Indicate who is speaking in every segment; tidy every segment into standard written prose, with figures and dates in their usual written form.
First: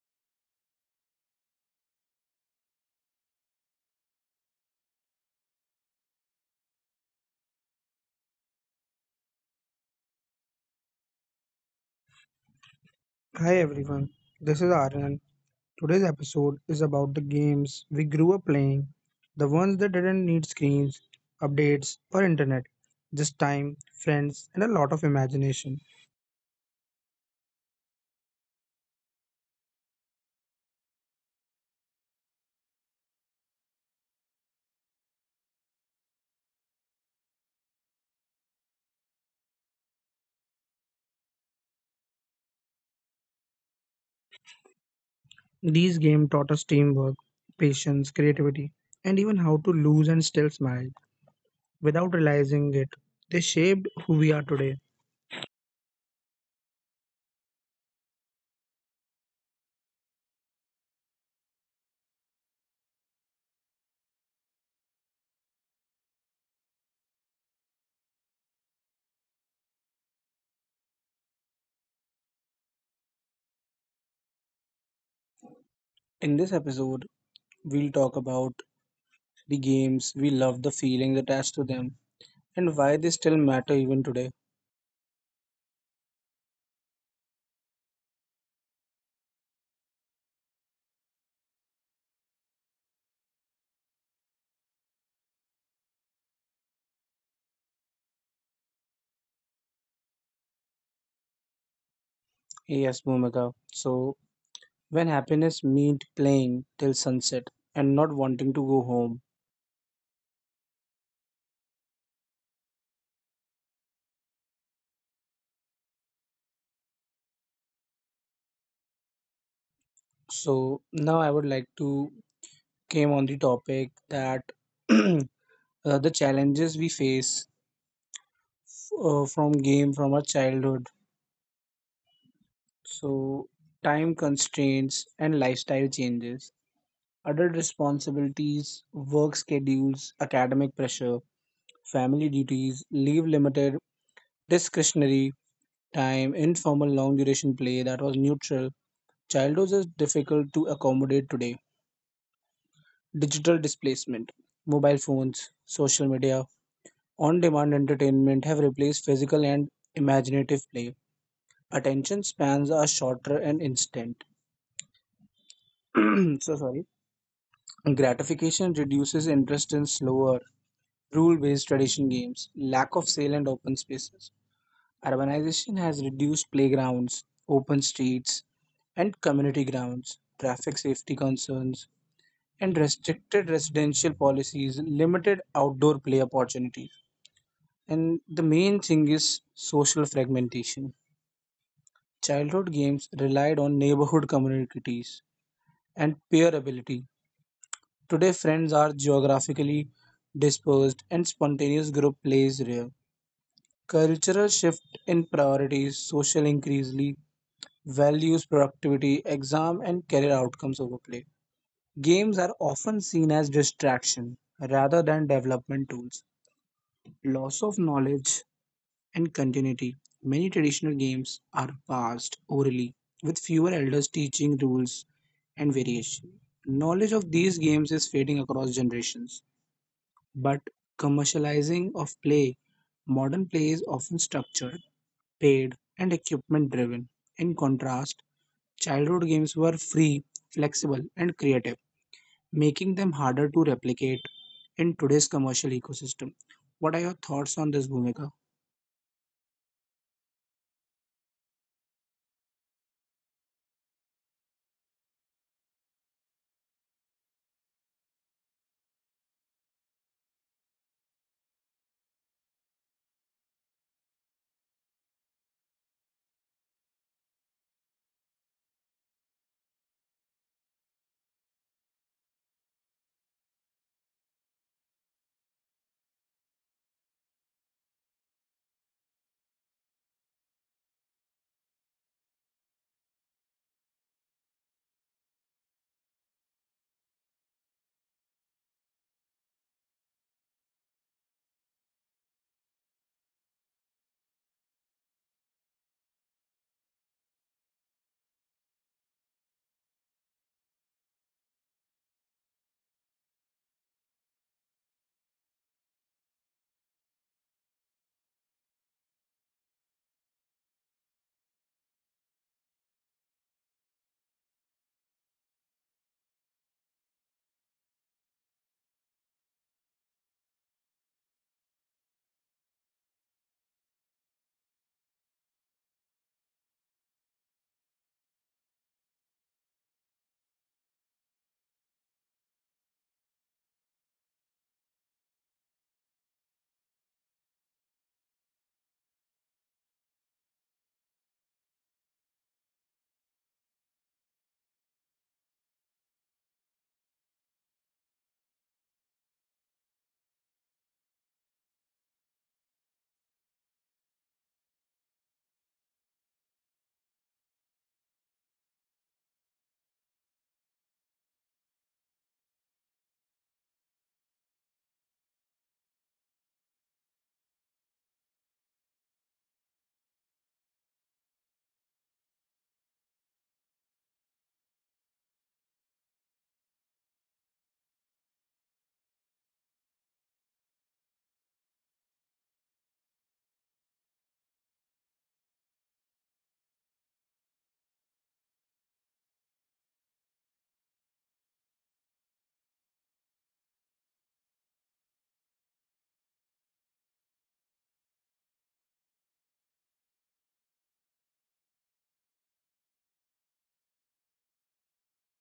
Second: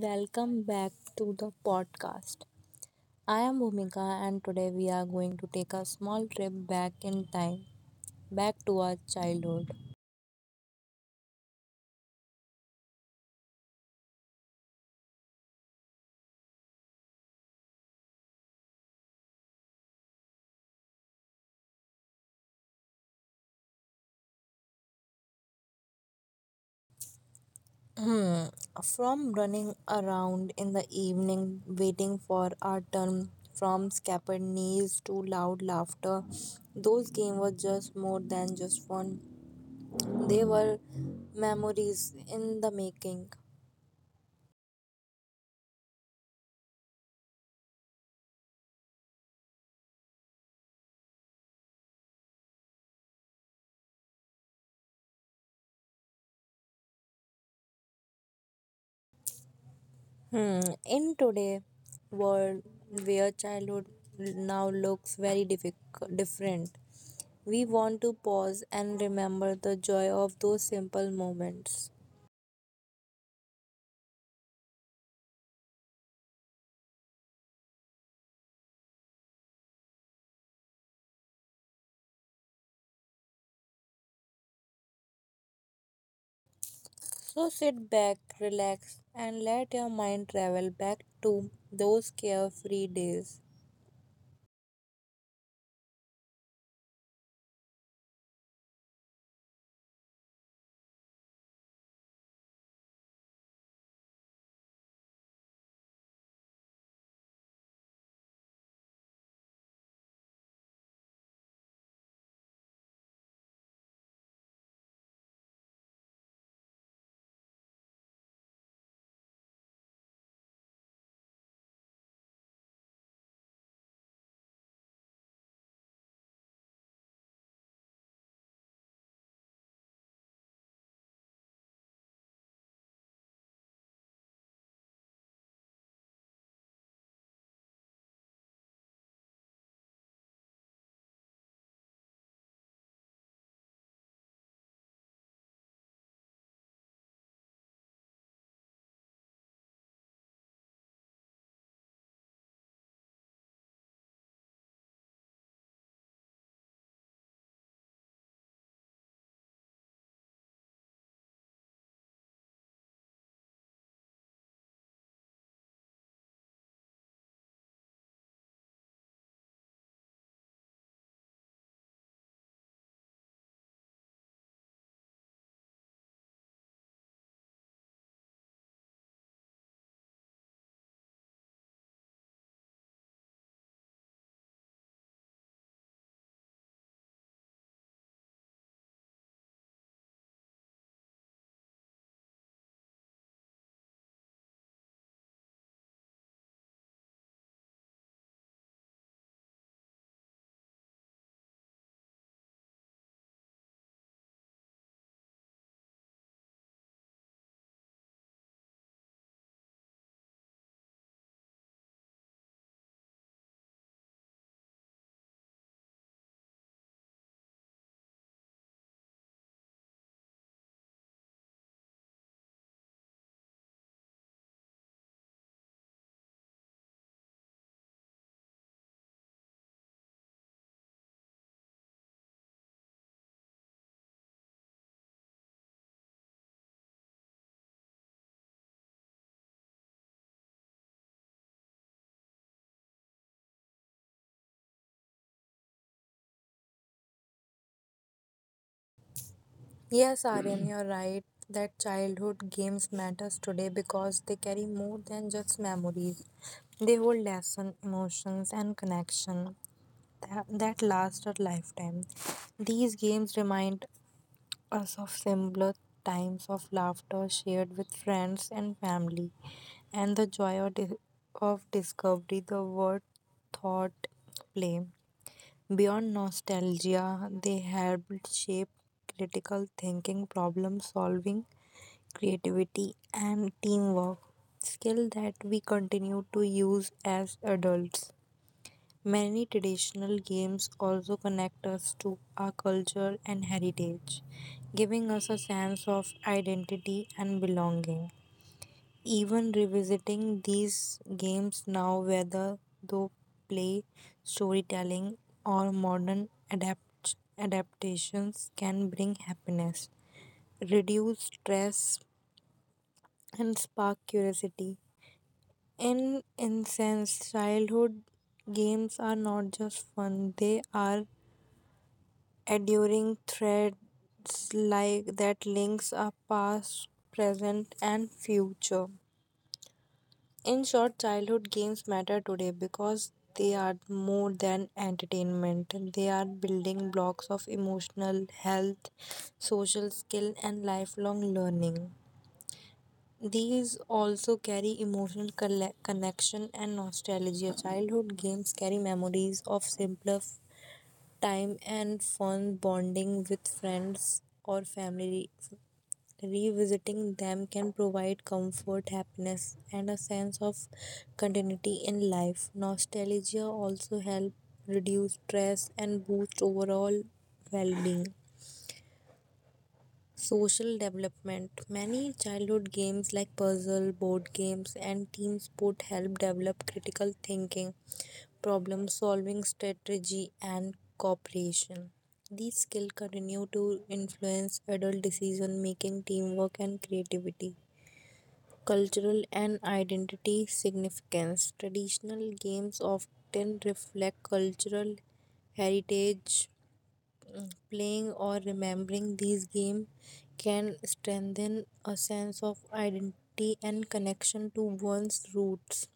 Speaker 1: welcome back to the podcast. I am Bhumika, and today we are going to take a small trip back in time, back to our childhood.
Speaker 2: Hi everyone, this is Aryan. Today's episode is about the games we grew up playing, the ones that didn't need screens, updates, or internet, just time, friends, and a lot of imagination.
Speaker 1: From running around in the evening, waiting for our turn, from scattered knees to loud laughter, those games were just more than just fun. They were memories in the making.
Speaker 2: These games taught us teamwork, patience, creativity, and even how to lose and still smile without realizing it. They shaped who we are today.
Speaker 1: Hmm. In today world where childhood now looks very difficult, different, we want to pause and remember the joy of those simple moments.
Speaker 2: In this episode, we'll talk about the games we love, the feelings attached to them, and why they still matter even today.
Speaker 1: So sit back, relax, and let your mind travel back to those carefree days.
Speaker 2: Yes, Bhumika. So when happiness meant playing till sunset and not wanting to go home, so now I would like to came on the topic that uh, the challenges we face from game from our childhood. So, time constraints and lifestyle changes, adult responsibilities, work schedules, academic pressure, family duties leave limited discretionary time. Informal long duration play that was neutral childhood is difficult to accommodate today. Digital displacement, mobile phones, social media, on demand entertainment have replaced physical and imaginative play. Attention spans are shorter and instant. So sorry. Gratification reduces interest in slower, rule based tradition games, lack of sale and open spaces. Urbanization has reduced playgrounds, open streets, and community grounds. Traffic safety concerns and restricted residential policies, limited outdoor play opportunities. And the main thing is social fragmentation. Childhood games relied on neighborhood communities and peer ability. Today, friends are geographically dispersed and spontaneous group play is rare. Cultural shift in priorities, social increasingly values productivity, exam, and career outcomes over play. Games are often seen as distraction rather than development tools. Loss of knowledge and continuity. Many traditional games are passed orally, with fewer elders teaching rules and variation. Knowledge of these games is fading across generations, but commercializing of play, modern play is often structured, paid, and equipment driven. In contrast, childhood games were free, flexible, and creative, making them harder to replicate in today's commercial ecosystem. What are your thoughts on this, Bhumika?
Speaker 1: Yes, Aryan, you're right that childhood games matters today because they carry more than just memories. They hold lesson, emotions, and connection that last a lifetime. These games remind us of simpler times of laughter shared with friends and family, and the joy of discovery, the word thought play. Beyond nostalgia, they helped shape critical thinking, problem solving, creativity, and teamwork, skill that we continue to use as adults. Many traditional games also connect us to our culture and heritage, giving us a sense of identity and belonging. Even revisiting these games now, whether through play, storytelling, or modern adaptations, can bring happiness, reduce stress, and spark curiosity. In sense, childhood games are not just fun; they are enduring threads like that links up past, present, and future. In short, childhood games matter today because they are more than entertainment. They are building blocks of emotional health, social skill, and lifelong learning. These also carry emotional connection and nostalgia. Childhood games carry memories of simpler time and fun bonding with friends or family. Revisiting them can provide comfort, happiness, and a sense of continuity in life. Nostalgia also helps reduce stress and boost overall well being. Social development. Many childhood games like puzzle, board games, and team sport help develop critical thinking, problem solving strategy, and cooperation. These skills continue to influence adult decision making, teamwork, and creativity. Cultural and identity significance. Traditional games often reflect cultural heritage. Playing or remembering these games can strengthen a sense of identity and connection to one's roots,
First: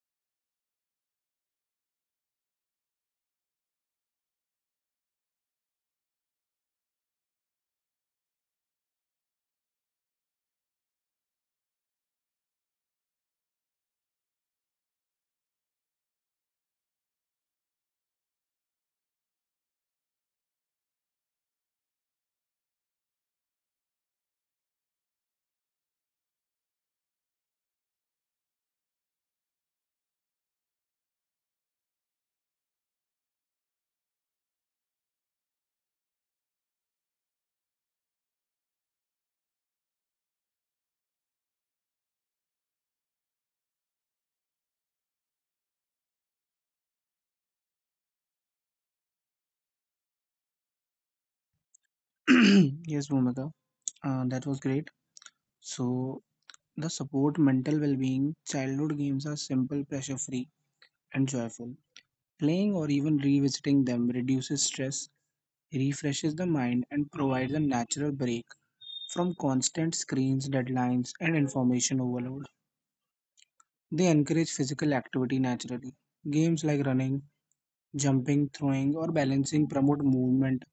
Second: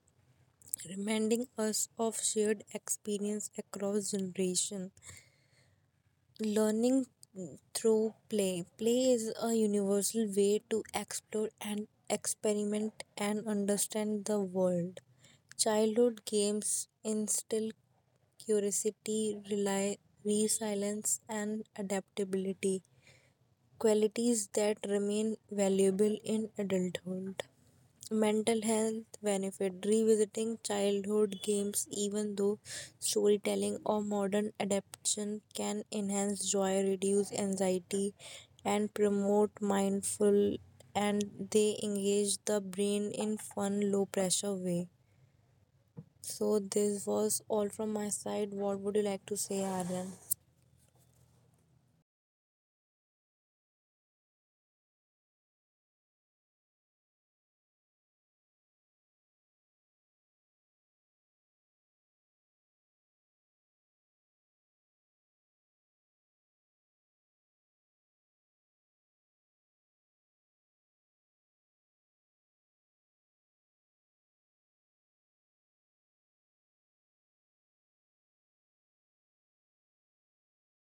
Speaker 1: reminding us of shared experience across generation. Learning through play is a universal way to explore and experiment and understand the world. Childhood games instill curiosity, rely resilience and adaptability, qualities that remain valuable in adulthood. Mental health benefit, revisiting childhood games, even though storytelling or modern adaptation can enhance joy, reduce anxiety, and promote mindful, and they engage the brain in fun, low pressure way. So this was all from my side. What would you like to say, Aryan?
Speaker 2: Yes, Bhumika, that was great. So, the support mental well being, childhood games are simple, pressure free, and joyful. Playing or even revisiting them reduces stress, refreshes the mind, and provides a natural break from constant screens, deadlines, and information overload. They encourage physical activity naturally. Games like running, jumping, throwing, or balancing promote movement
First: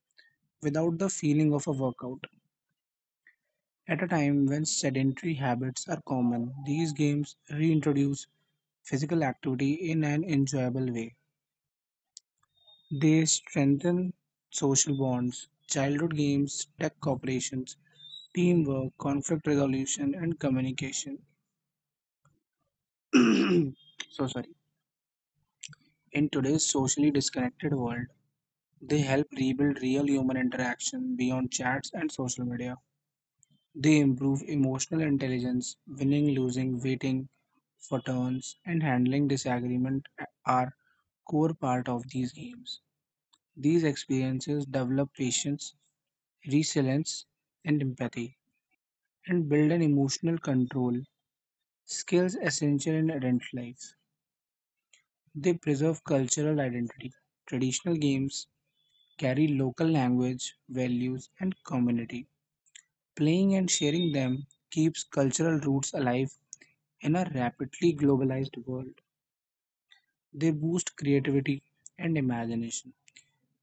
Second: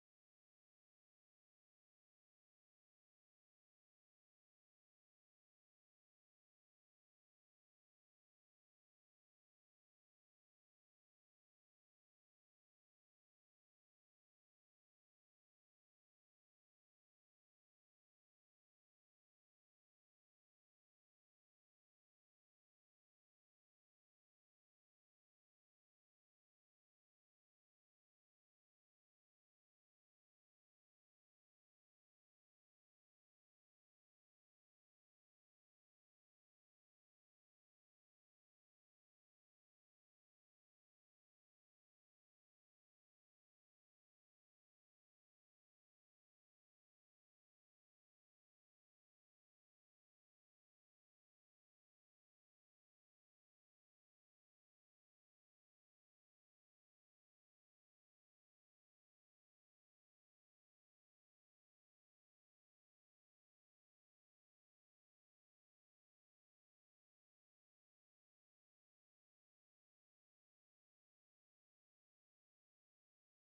Speaker 2: without the feeling of a workout. At a time when sedentary habits are common, these games reintroduce physical activity in an enjoyable way. They strengthen social bonds. Childhood games, tech cooperations, teamwork, conflict resolution, and communication. So sorry. In today's socially disconnected world, they help rebuild real human interaction beyond chats and social media. They improve emotional intelligence. Winning, losing, waiting, photons, and handling disagreement are core part of these games. These experiences develop patience, resilience, and empathy, and build an emotional control, skills essential in adult life. They preserve cultural identity. Traditional games carry local language, values, and community. Playing and sharing them keeps cultural roots alive in a rapidly globalized world. They boost creativity and imagination.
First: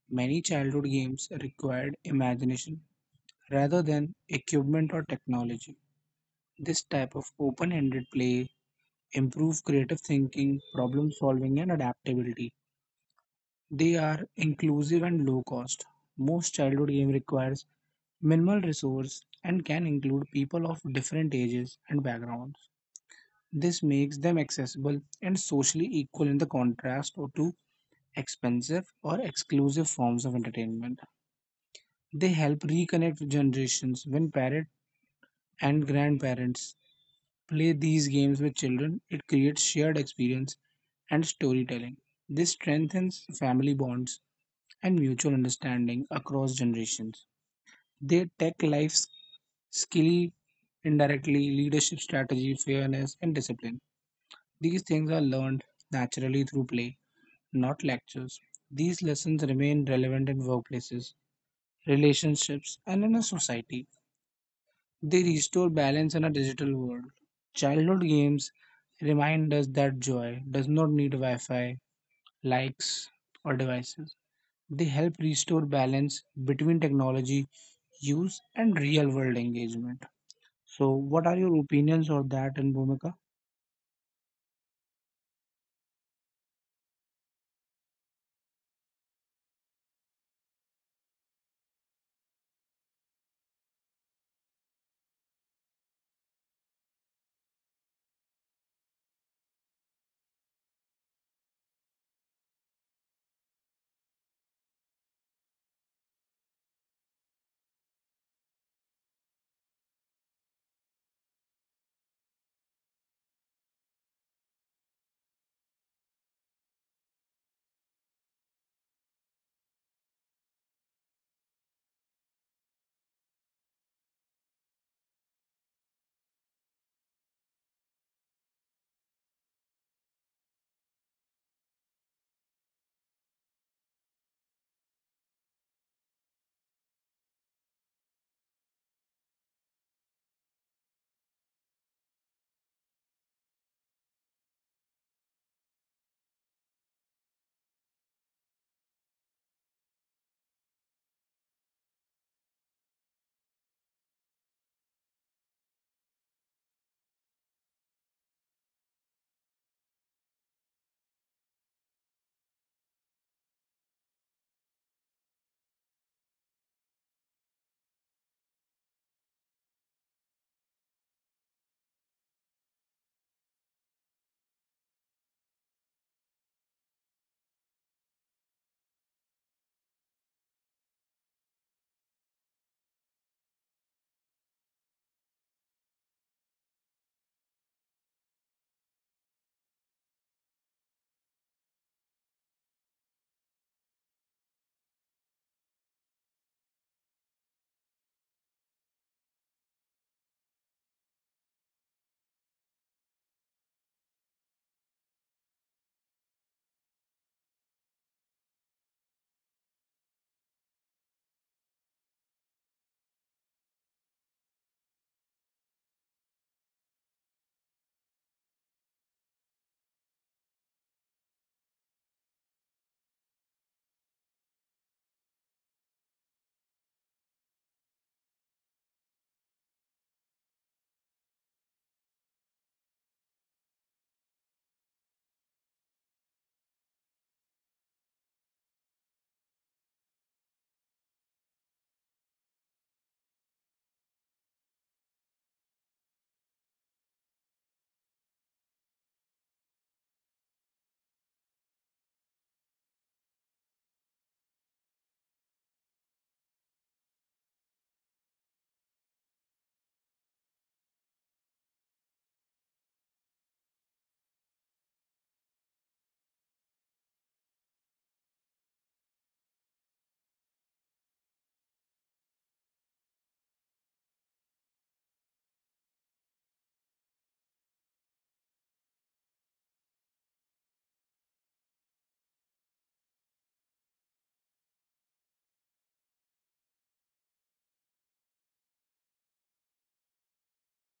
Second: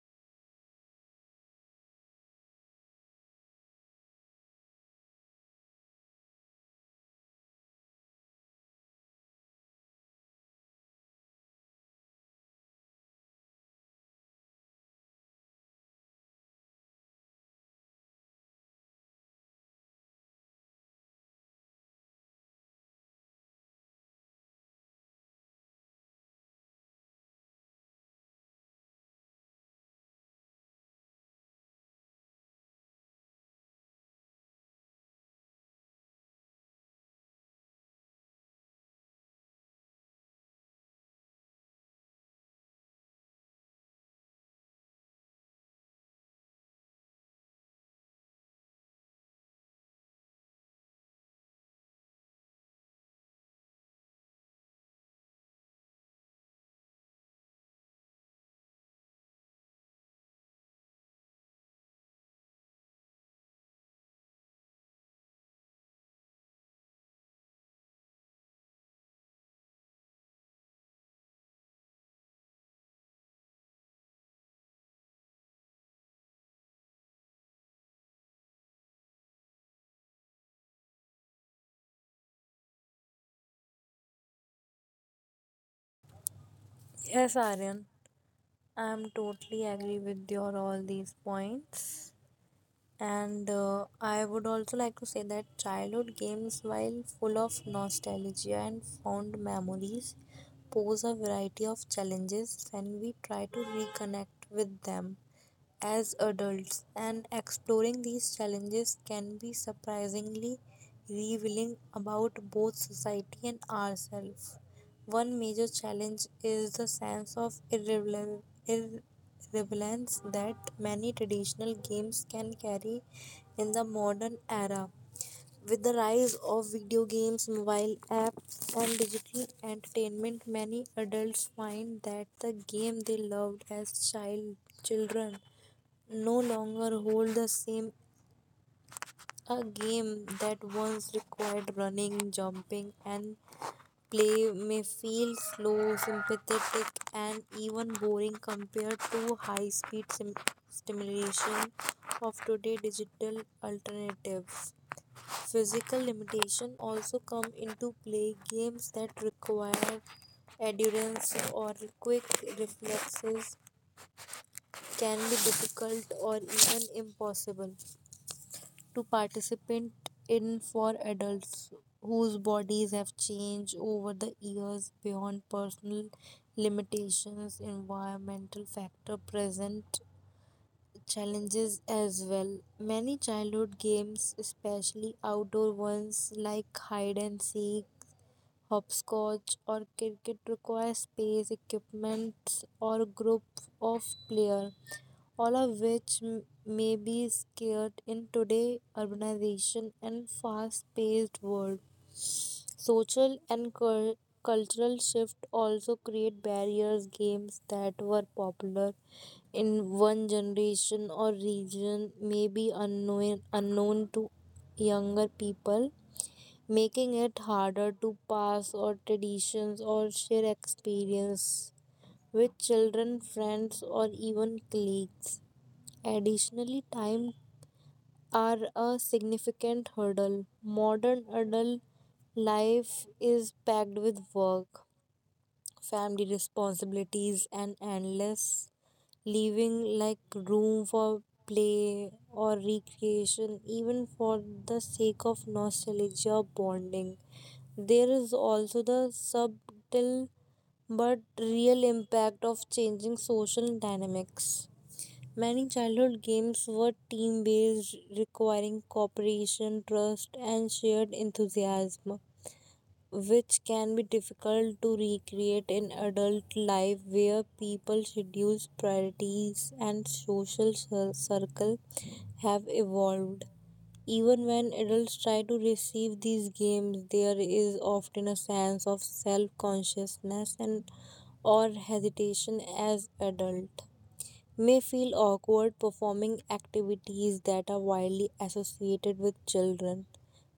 Speaker 2: Many childhood games required imagination rather than equipment or technology. This type of open ended play improves creative thinking, problem solving, and adaptability. They are inclusive and low cost. Most childhood game requires minimal resource and can include people of different ages and backgrounds. This makes them accessible and socially equal in the contrast to expensive or exclusive forms of entertainment. They help reconnect generations. When parents and grandparents play these games with children, it creates shared experience and storytelling. This strengthens family bonds and mutual understanding across generations. They tech life skill indirectly, leadership strategy, fairness, and discipline. These things are learned naturally through play, not lectures. These lessons remain relevant in workplaces, relationships, and in a society. They restore balance in a digital world. Childhood games remind us that joy does not need Wi Fi, likes, or devices. They help restore balance between technology use and real world engagement. So, what are your opinions on that? And Bhumika,
Speaker 1: Yes, Aryan. I am totally agree with your all these points. And I would also like to say that childhood games, while full of nostalgia and fond memories, pose a variety of challenges when we try to reconnect with them as adults, and exploring these challenges can be surprisingly revealing about both society and ourselves. One major challenge is the sense of irrelevance that many traditional games can carry in the modern era. With the rise of video games, mobile apps, and digital entertainment, many adults find that the game they loved as children no longer hold the same. A game that once required running, jumping, and play may feel slow, sympathetic, and even boring compared to high speed stimulation of today's digital alternatives. Physical limitation also come into play. Games that require endurance or quick reflexes can be difficult or even impossible to participate in for adults whose bodies have changed over the years. Beyond personal limitations, environmental factor present challenges as well. Many childhood games, especially outdoor ones like hide and seek, hopscotch or cricket require space, equipment or group of players, all of which may be scared in today's urbanization and fast-paced world. Social and cultural shift also create barriers. Games that were popular in one generation or region may be unknown to younger people, making it harder to pass on traditions or share experience with children, friends, or even colleagues. Additionally, time are a significant hurdle. Modern adult life is packed with work, family responsibilities, and endless, leaving like room for play or recreation, even for the sake of nostalgia or bonding. There is also the subtle but real impact of changing social dynamics. Many childhood games were team based, requiring cooperation, trust, and shared enthusiasm, which can be difficult to recreate in adult life where people schedules, priorities, and social circle have evolved. Even when adults try to receive these games, there is often a sense of self consciousness and or hesitation, as adult may feel awkward performing activities that are widely associated with children.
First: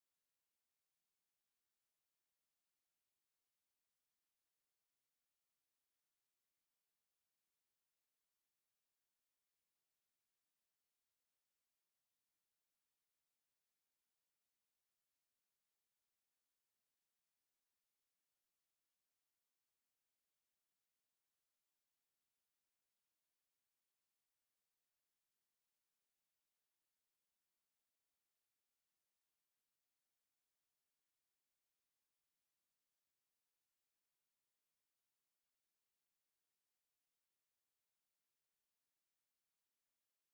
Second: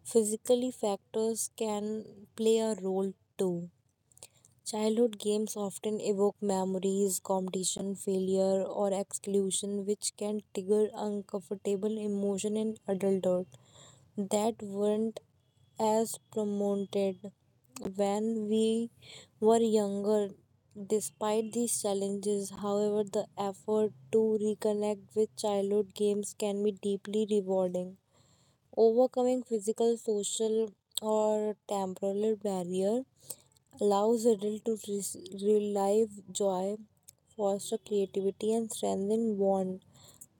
Speaker 1: Physically factors can play a role too. Childhood games often evoke memories, competition, failure, or exclusion, which can trigger uncomfortable emotion in adulthood that weren't as promoted when we were younger. Despite these challenges, however, the effort to reconnect with childhood games can be deeply rewarding. Overcoming physical, social, or temporal barrier allows adults to relive joy, foster creativity, and strengthen bond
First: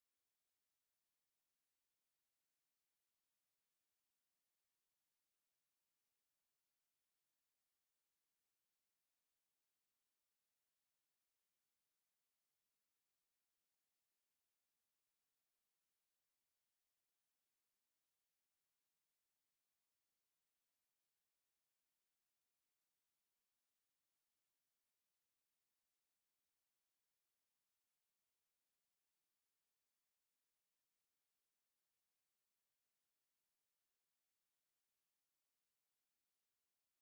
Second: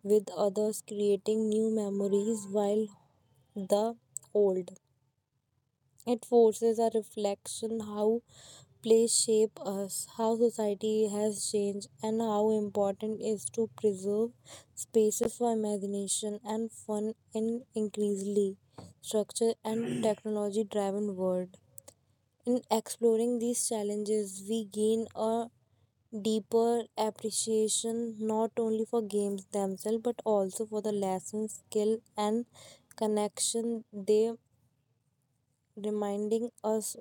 Speaker 1: with others, creating new memories while the old. It forces a reflection how play shape us, how society has changed, and how important it is to preserve spaces for imagination and fun in increasingly structure and technology driven world. In exploring these challenges, we gain a deeper appreciation not only for games themselves but also for the lessons, skill, and connection they, reminding us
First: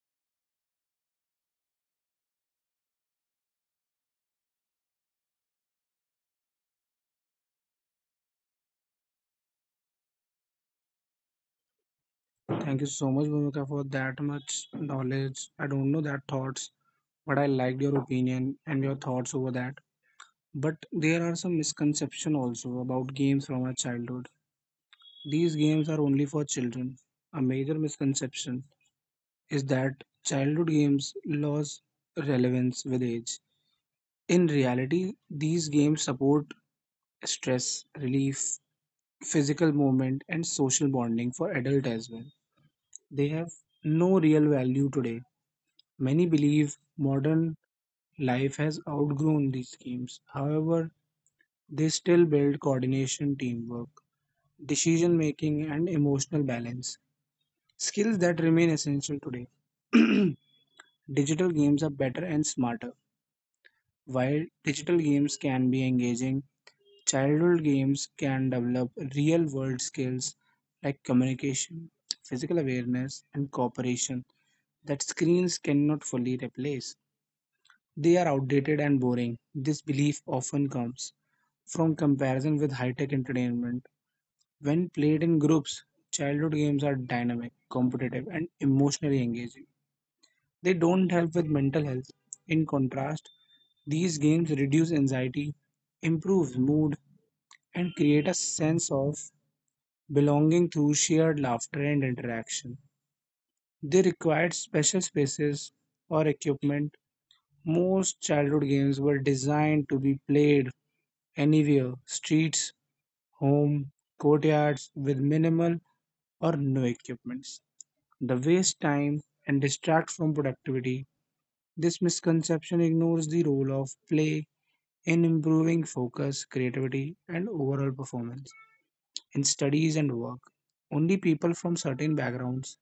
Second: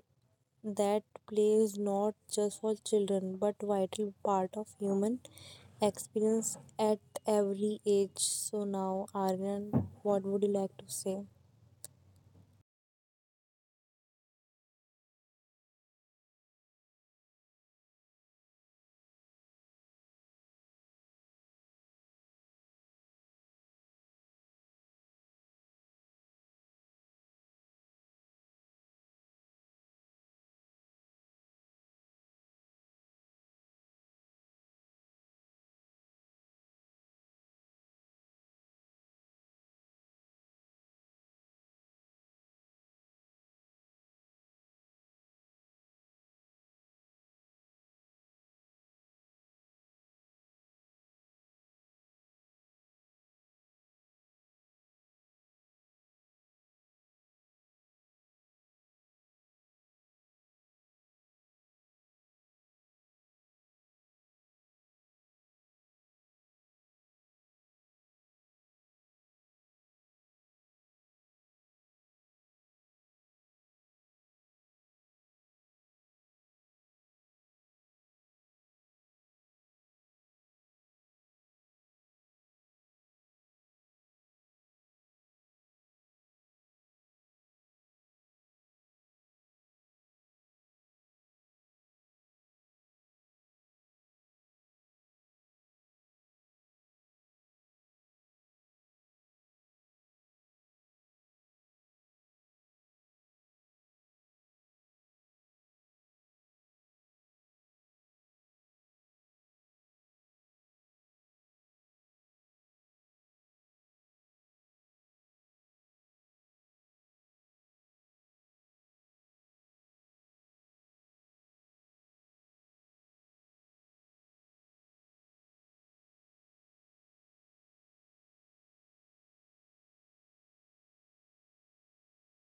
Speaker 1: that play is not just for children but vital part of human experience at every age. So now, Aryan, what would you like to say?
Speaker 2: thank you so much, Bhumika, for that much knowledge. I don't know that thoughts, but I liked your opinion and your thoughts over that. But there are some misconceptions also about games from our childhood. These games are only for children. A major misconception is that childhood games lose relevance with age. In reality, these games support stress relief, physical movement, and social bonding for adults as well. They have no real value today. Many believe modern life has outgrown these games. However, they still build coordination, teamwork, decision making, and emotional balance. Skills that remain essential today. Digital games are better and smarter. While digital games can be engaging, childhood games can develop real world skills like communication, physical awareness, and cooperation that screens cannot fully replace. They are outdated and boring. This belief often comes from comparison with high tech entertainment. When played in groups, childhood games are dynamic, competitive, and emotionally engaging. They don't help with mental health. In contrast, these games reduce anxiety, improve mood, and create a sense of belonging through shared laughter and interaction. They required special spaces or equipment. Most childhood games were designed to be played anywhere, streets, home, courtyards, with minimal or no equipments. The waste time and distract from productivity. This misconception ignores the role of play in improving focus, creativity, and overall performance. In studies and work, only people from certain backgrounds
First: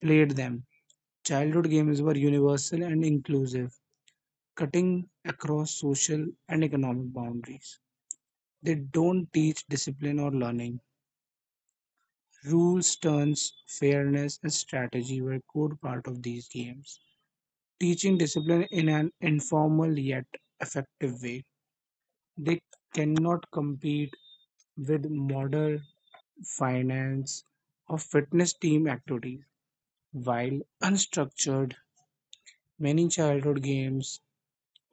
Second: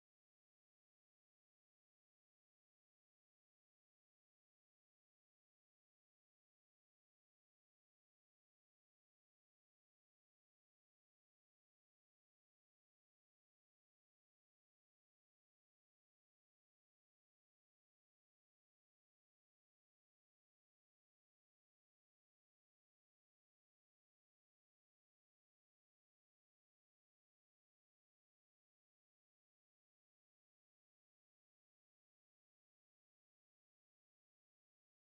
Speaker 2: played them. Childhood games were universal and inclusive, cutting across social and economic boundaries. They don't teach discipline or learning. Rules, turns, fairness, and strategy were core part of these games. Teaching discipline in an informal yet effective way. They cannot compete with modern finance, or fitness team activities. While unstructured, many childhood games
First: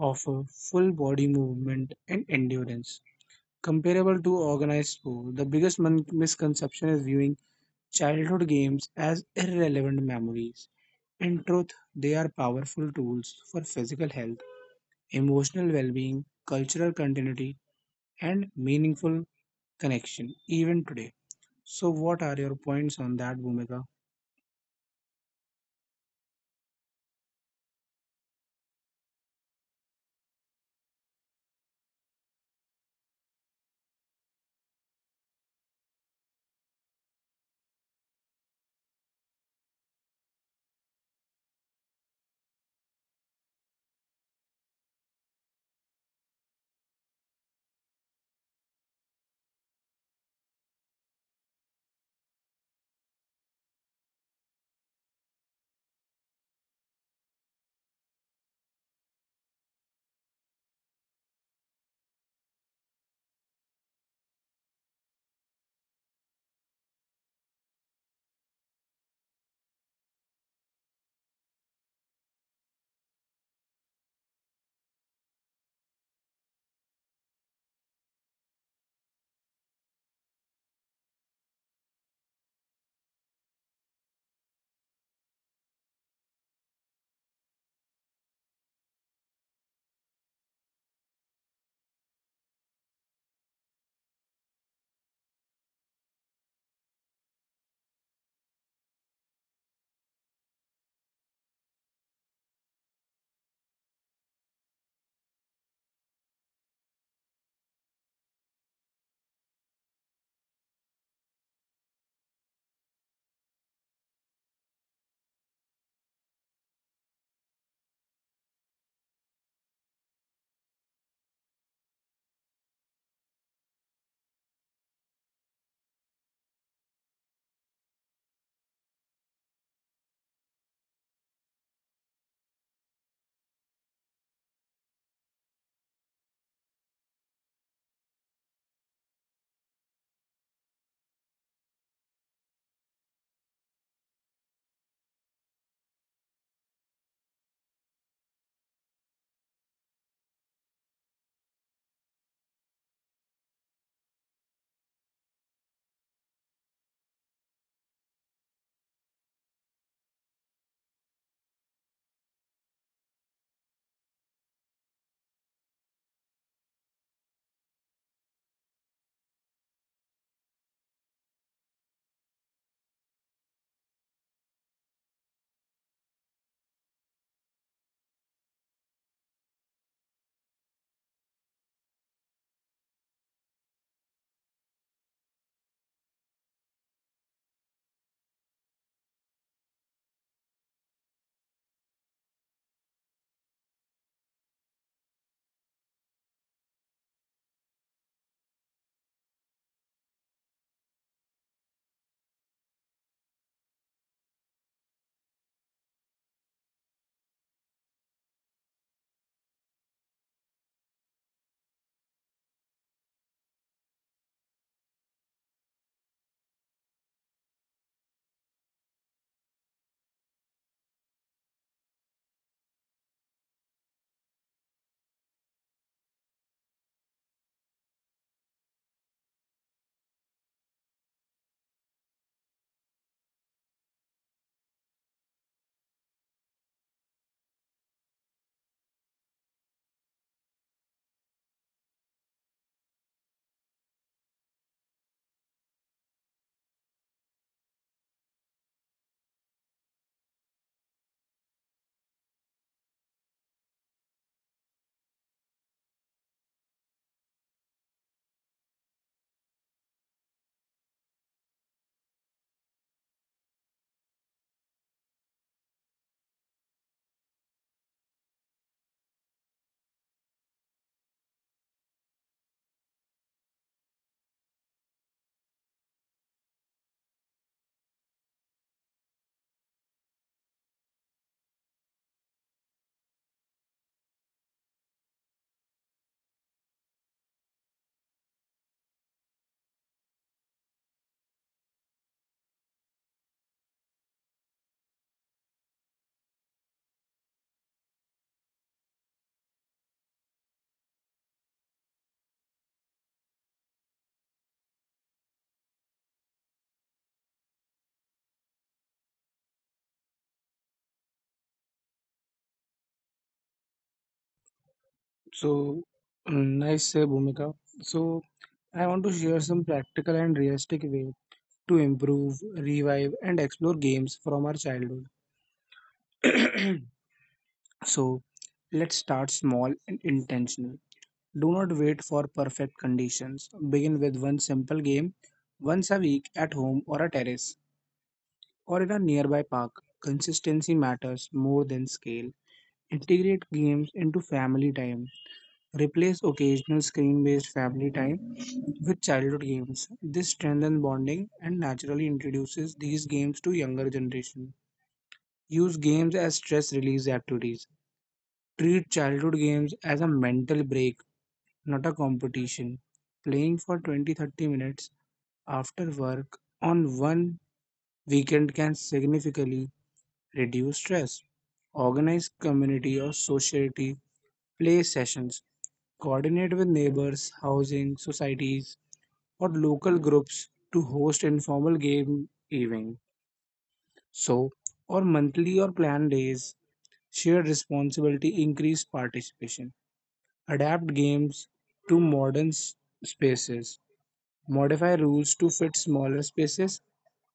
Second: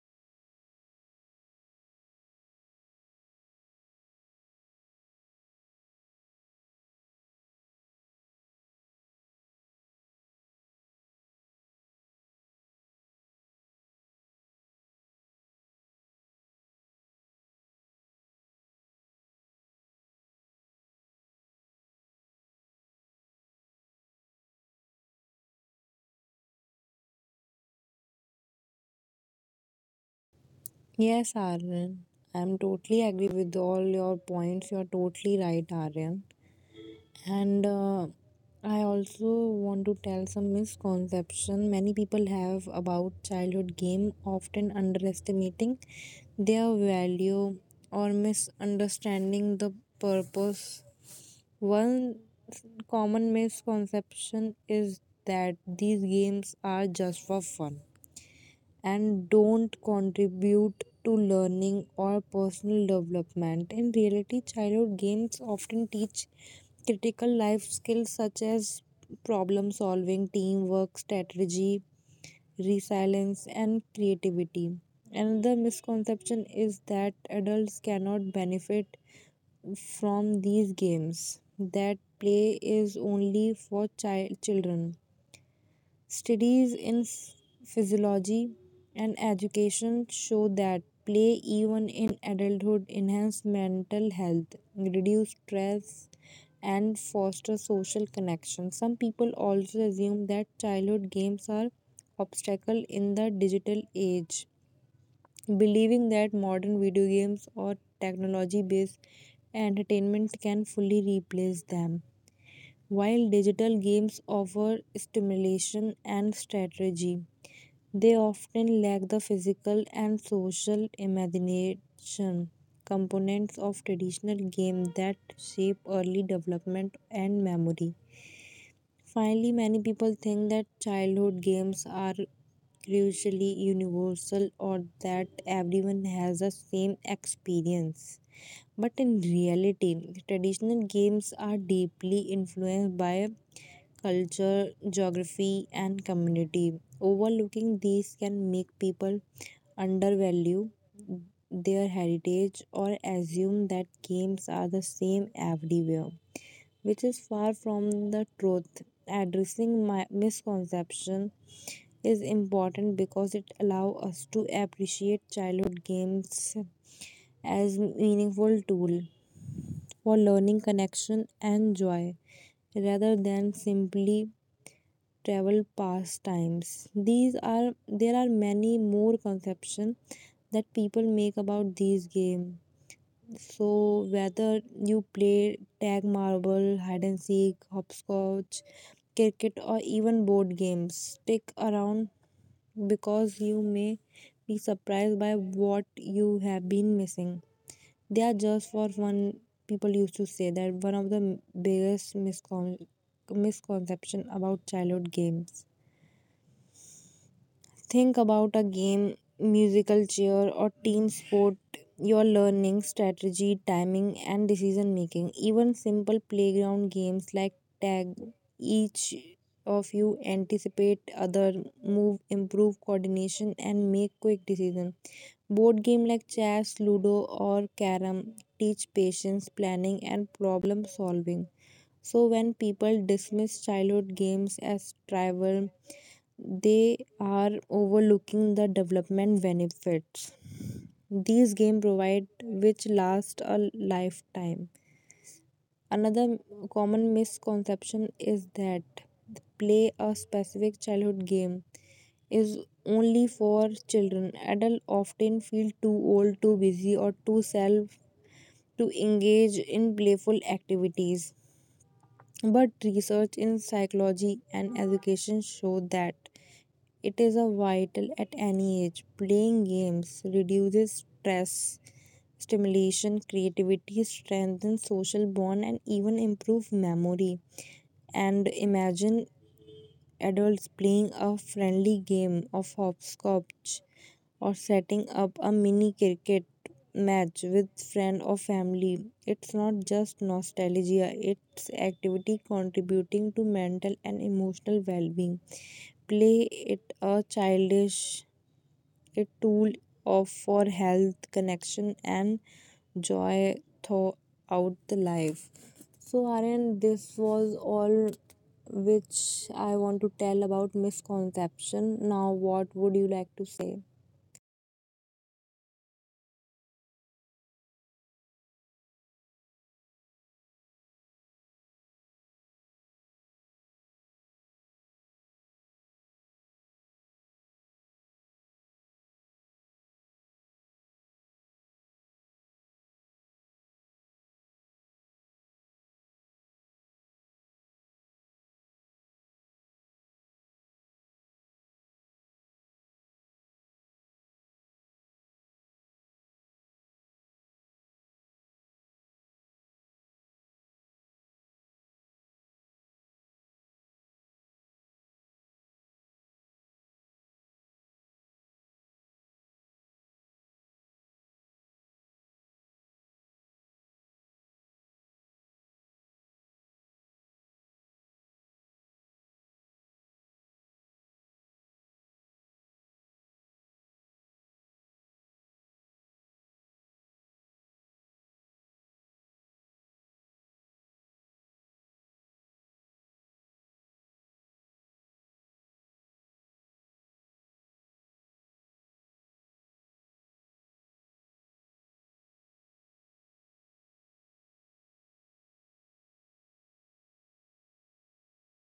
Speaker 2: offer full body movement and endurance. Comparable to organized sport, the biggest misconception is viewing childhood games as irrelevant memories. In truth, they are powerful tools for physical health, emotional well being, cultural continuity, and meaningful connection, even today. So, what are your points on that, Bhumika?
Speaker 1: Yes, Aryan. I'm totally agree with all your points. You're totally right, Aryan. And I also want to tell some misconception many people have about childhood game, often underestimating their value or misunderstanding the purpose. One s- common misconception is that these games are just for fun and don't contribute to learning or personal development. In reality, childhood games often teach critical life skills such as problem solving, teamwork, strategy, resilience, and creativity. Another misconception is that adults cannot benefit from these games, that play is only for children. Studies in physiology and education show that play, even in adulthood, enhances mental health, reduce stress, and foster social connection. Some people also assume that childhood games are obstacle in the digital age, believing that modern video games or technology-based entertainment can fully replace them. While digital games offer stimulation and strategy, they often lack the physical and social imagination components of traditional games that shape early development and memory. Finally, many people think that childhood games are crucially universal or that everyone has the same experience. But in reality, traditional games are deeply influenced by culture, geography, and community. Overlooking these can make people undervalue their heritage or assume that games are the same everywhere, which is far from the truth. Addressing my misconception is important because it allows us to appreciate childhood games as meaningful tool for learning connection and joy rather than simply travel past times. These are, there are many more conceptions that people make about these games. So whether you play tag marble, hide and seek, hopscotch, cricket or even board games, stick around because you may be surprised by what you have been missing. They are just for fun. People used to say that one of the biggest misconception about childhood games. Think about a game, musical chair, or team sport. Your learning, strategy, timing, and decision making. Even simple playground games like tag, each of you anticipate other move, improve coordination, and make quick decisions. Board game like chess, ludo, or carom teach patience, planning, and problem solving. So when people dismiss childhood games as trivial, they are overlooking the development benefits. These games provide which last a lifetime. Another common misconception is that play a specific childhood game is only for children. Adults often feel too old, too busy, or too self to engage in playful activities. But research in psychology and education show that it is a vital at any age. Playing games reduces stress, stimulation, creativity, strengthens social bond and even improve memory and imagine adults playing a friendly game of hopscotch or setting up a mini cricket match with friend or family. It's not just nostalgia, it's activity contributing to mental and emotional well-being. Play it a childish a tool of for health, connection and joy throughout the life. So, Aryan, this was all which I want to tell about misconception. Now, what would you like to say?
Speaker 2: So, nice, Bhumika. So, I want to share some practical and realistic way to improve, revive, and explore games from our childhood. So, let's start small and intentional. Do not wait for perfect conditions. Begin with one simple game once a week at home or a terrace or in a nearby park. Consistency matters more than scale. Integrate games into family time. Replace occasional screen based family time with childhood games. This strengthens bonding and naturally introduces these games to younger generation. Use games as stress release activities. Treat childhood games as a mental break, not a competition. Playing for 20-30 minutes after work on one weekend can significantly reduce stress. Organize community or society play sessions. Coordinate with neighbors, housing, societies, or local groups to host informal game evening. So, or monthly or planned days, shared responsibility increase participation. Adapt games to modern spaces. Modify rules to fit smaller spaces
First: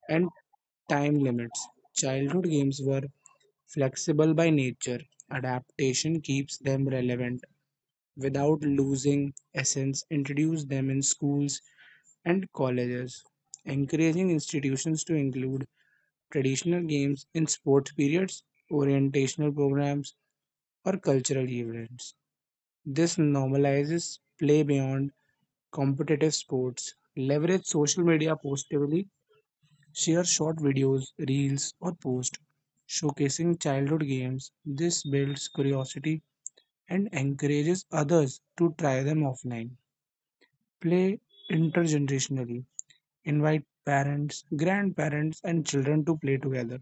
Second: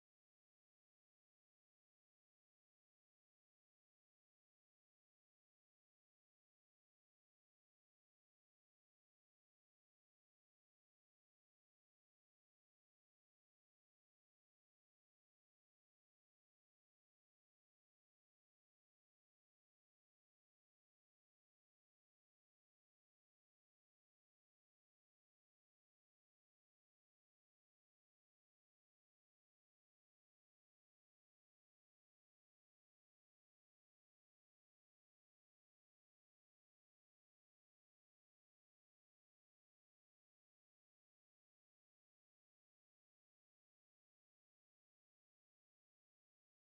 Speaker 2: and time limits. Childhood games were flexible by nature. Adaptation keeps them relevant without losing essence. Introduce them in schools and colleges, encouraging institutions to include traditional games in sports periods, orientational programs, or cultural events. This normalizes play beyond competitive sports. Leverage social media positively, share short videos, reels, or posts showcasing childhood games. This builds curiosity and encourages others to try them offline. Play intergenerationally. Invite parents, grandparents, and children to play together.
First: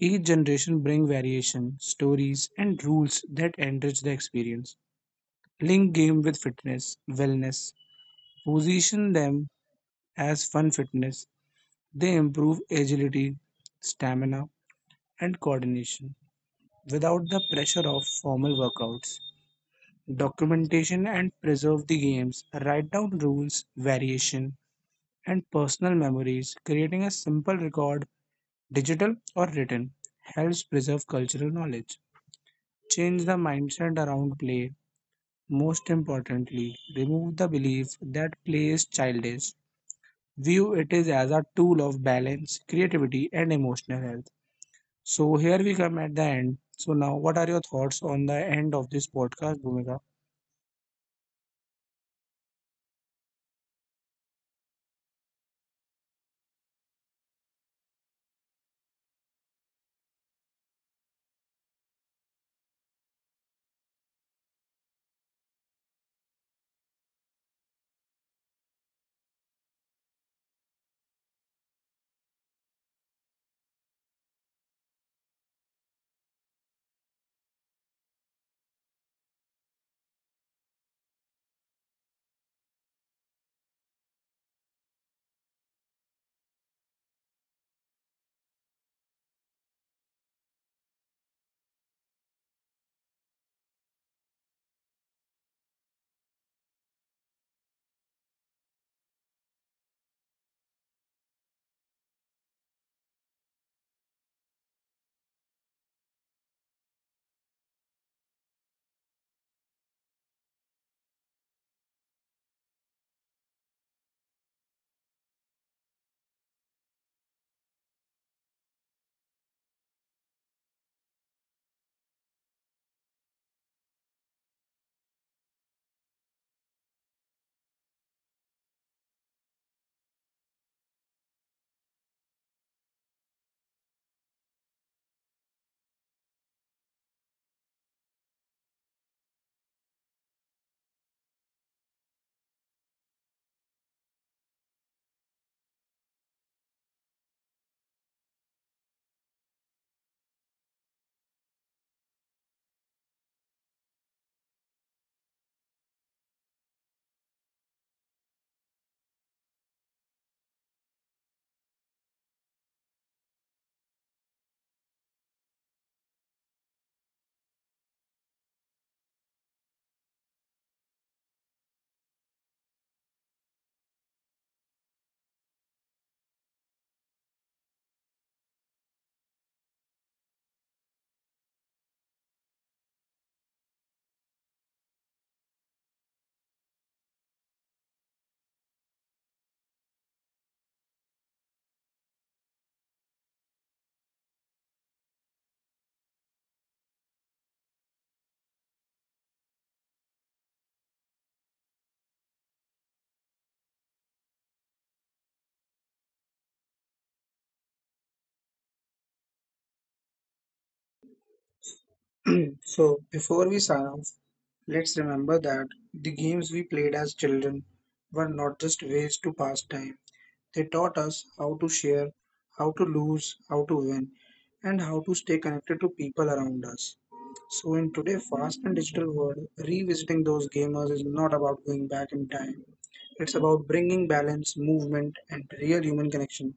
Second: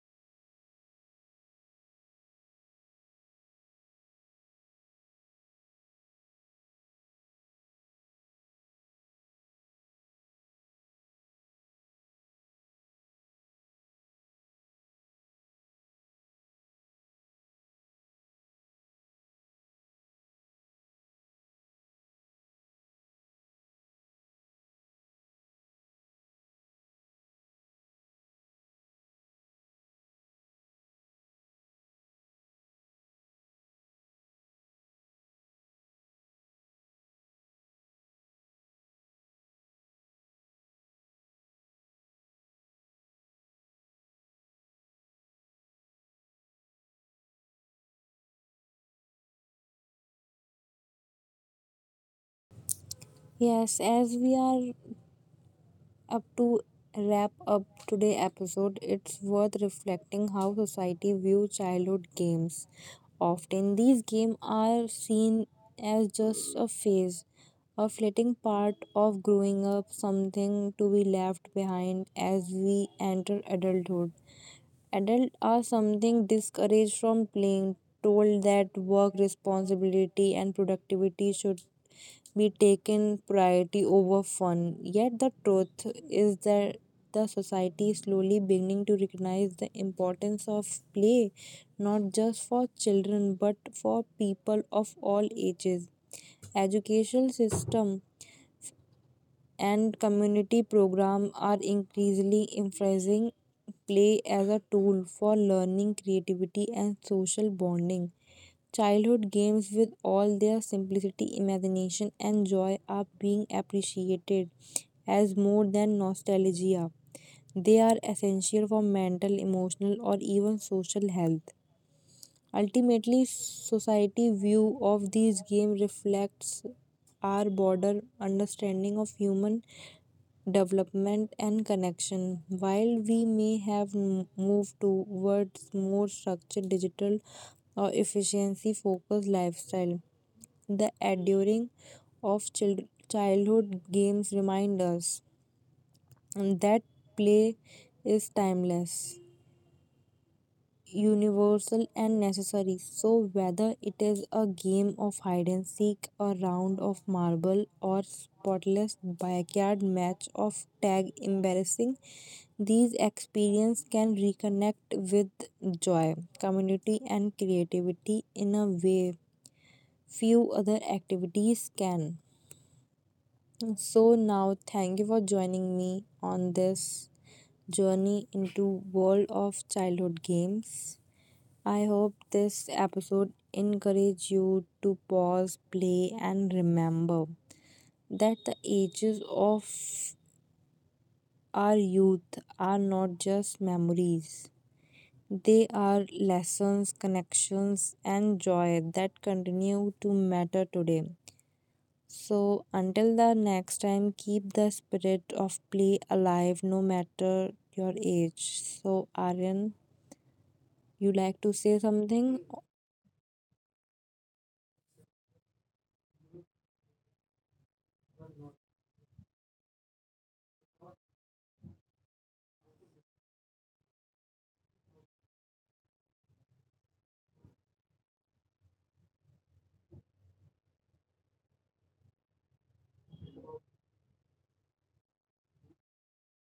Speaker 2: Each generation bring variation, stories, and rules that enrich the experience. Link game with fitness, wellness. Position them as fun fitness. They improve agility, stamina, and coordination without the pressure of formal workouts. Documentation and preserve the games. Write down rules, variation, and personal memories, creating a simple record, digital or written, helps preserve cultural knowledge. Change the mindset around play. Most importantly, remove the belief that play is childish. View it is as a tool of balance, creativity, and emotional health. So here we come at the end. So now, what are your thoughts on the end of this podcast, Bhumika?
Speaker 1: Yes, as we are up to wrap up today episode, it's worth reflecting how society view childhood games. Often these games are seen as just a phase, a fleeting part of growing up, something to be left behind as we enter adulthood. Adults are something discouraged from playing, told that work responsibility and productivity should be taken priority over fun. Yet the truth is that the society is slowly beginning to recognize the importance of play, not just for children but for people of all ages. Educational system and community program are increasingly emphasizing play as a tool for learning, creativity, and social bonding. Childhood games, with all their simplicity, imagination, and joy, are being appreciated as more than nostalgia. They are essential for mental, emotional, or even social health. Ultimately, society view of these games reflects our broader understanding of human development and connection. While we may have moved towards more structured digital or efficiency focused lifestyle, the enduring of childhood games remind us that play is timeless universal and necessary. So, whether it is a game of hide and seek, a round of marble, or spotless backyard match of tag embarrassing, these experiences can reconnect with joy, community, and creativity in a way few other activities can. So now thank you for joining me on this journey into world of childhood games. I hope this episode encourage you to pause, play and remember that the ages of our youth are not just memories. They are lessons, connections and joy that continue to matter today. So until the next time keep the spirit of play alive no matter your age. So Aryan, you like to say something?
Speaker 2: So, before we sign off, let's remember that the games we played as children were not just ways to pass time. They taught us how to share, how to lose, how to win, and how to stay connected to people around us. So, in today's fast and digital world, revisiting those gamers is not about going back in time. It's about bringing balance, movement, and real human connection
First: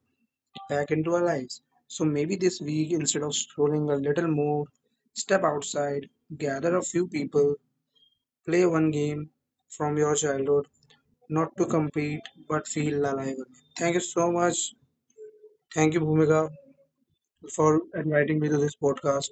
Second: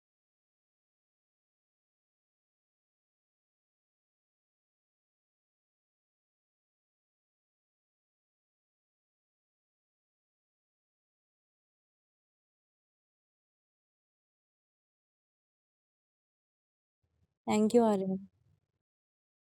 Speaker 2: back into our lives. So, maybe this week, instead of scrolling a little more, step outside, gather a few people, play one game from your childhood, not to compete, but feel alive again. Thank you so much. Thank you, Bhumika,
Speaker 1: Thank you
Speaker 2: for
Speaker 1: Aryan.
Speaker 2: inviting me to this podcast.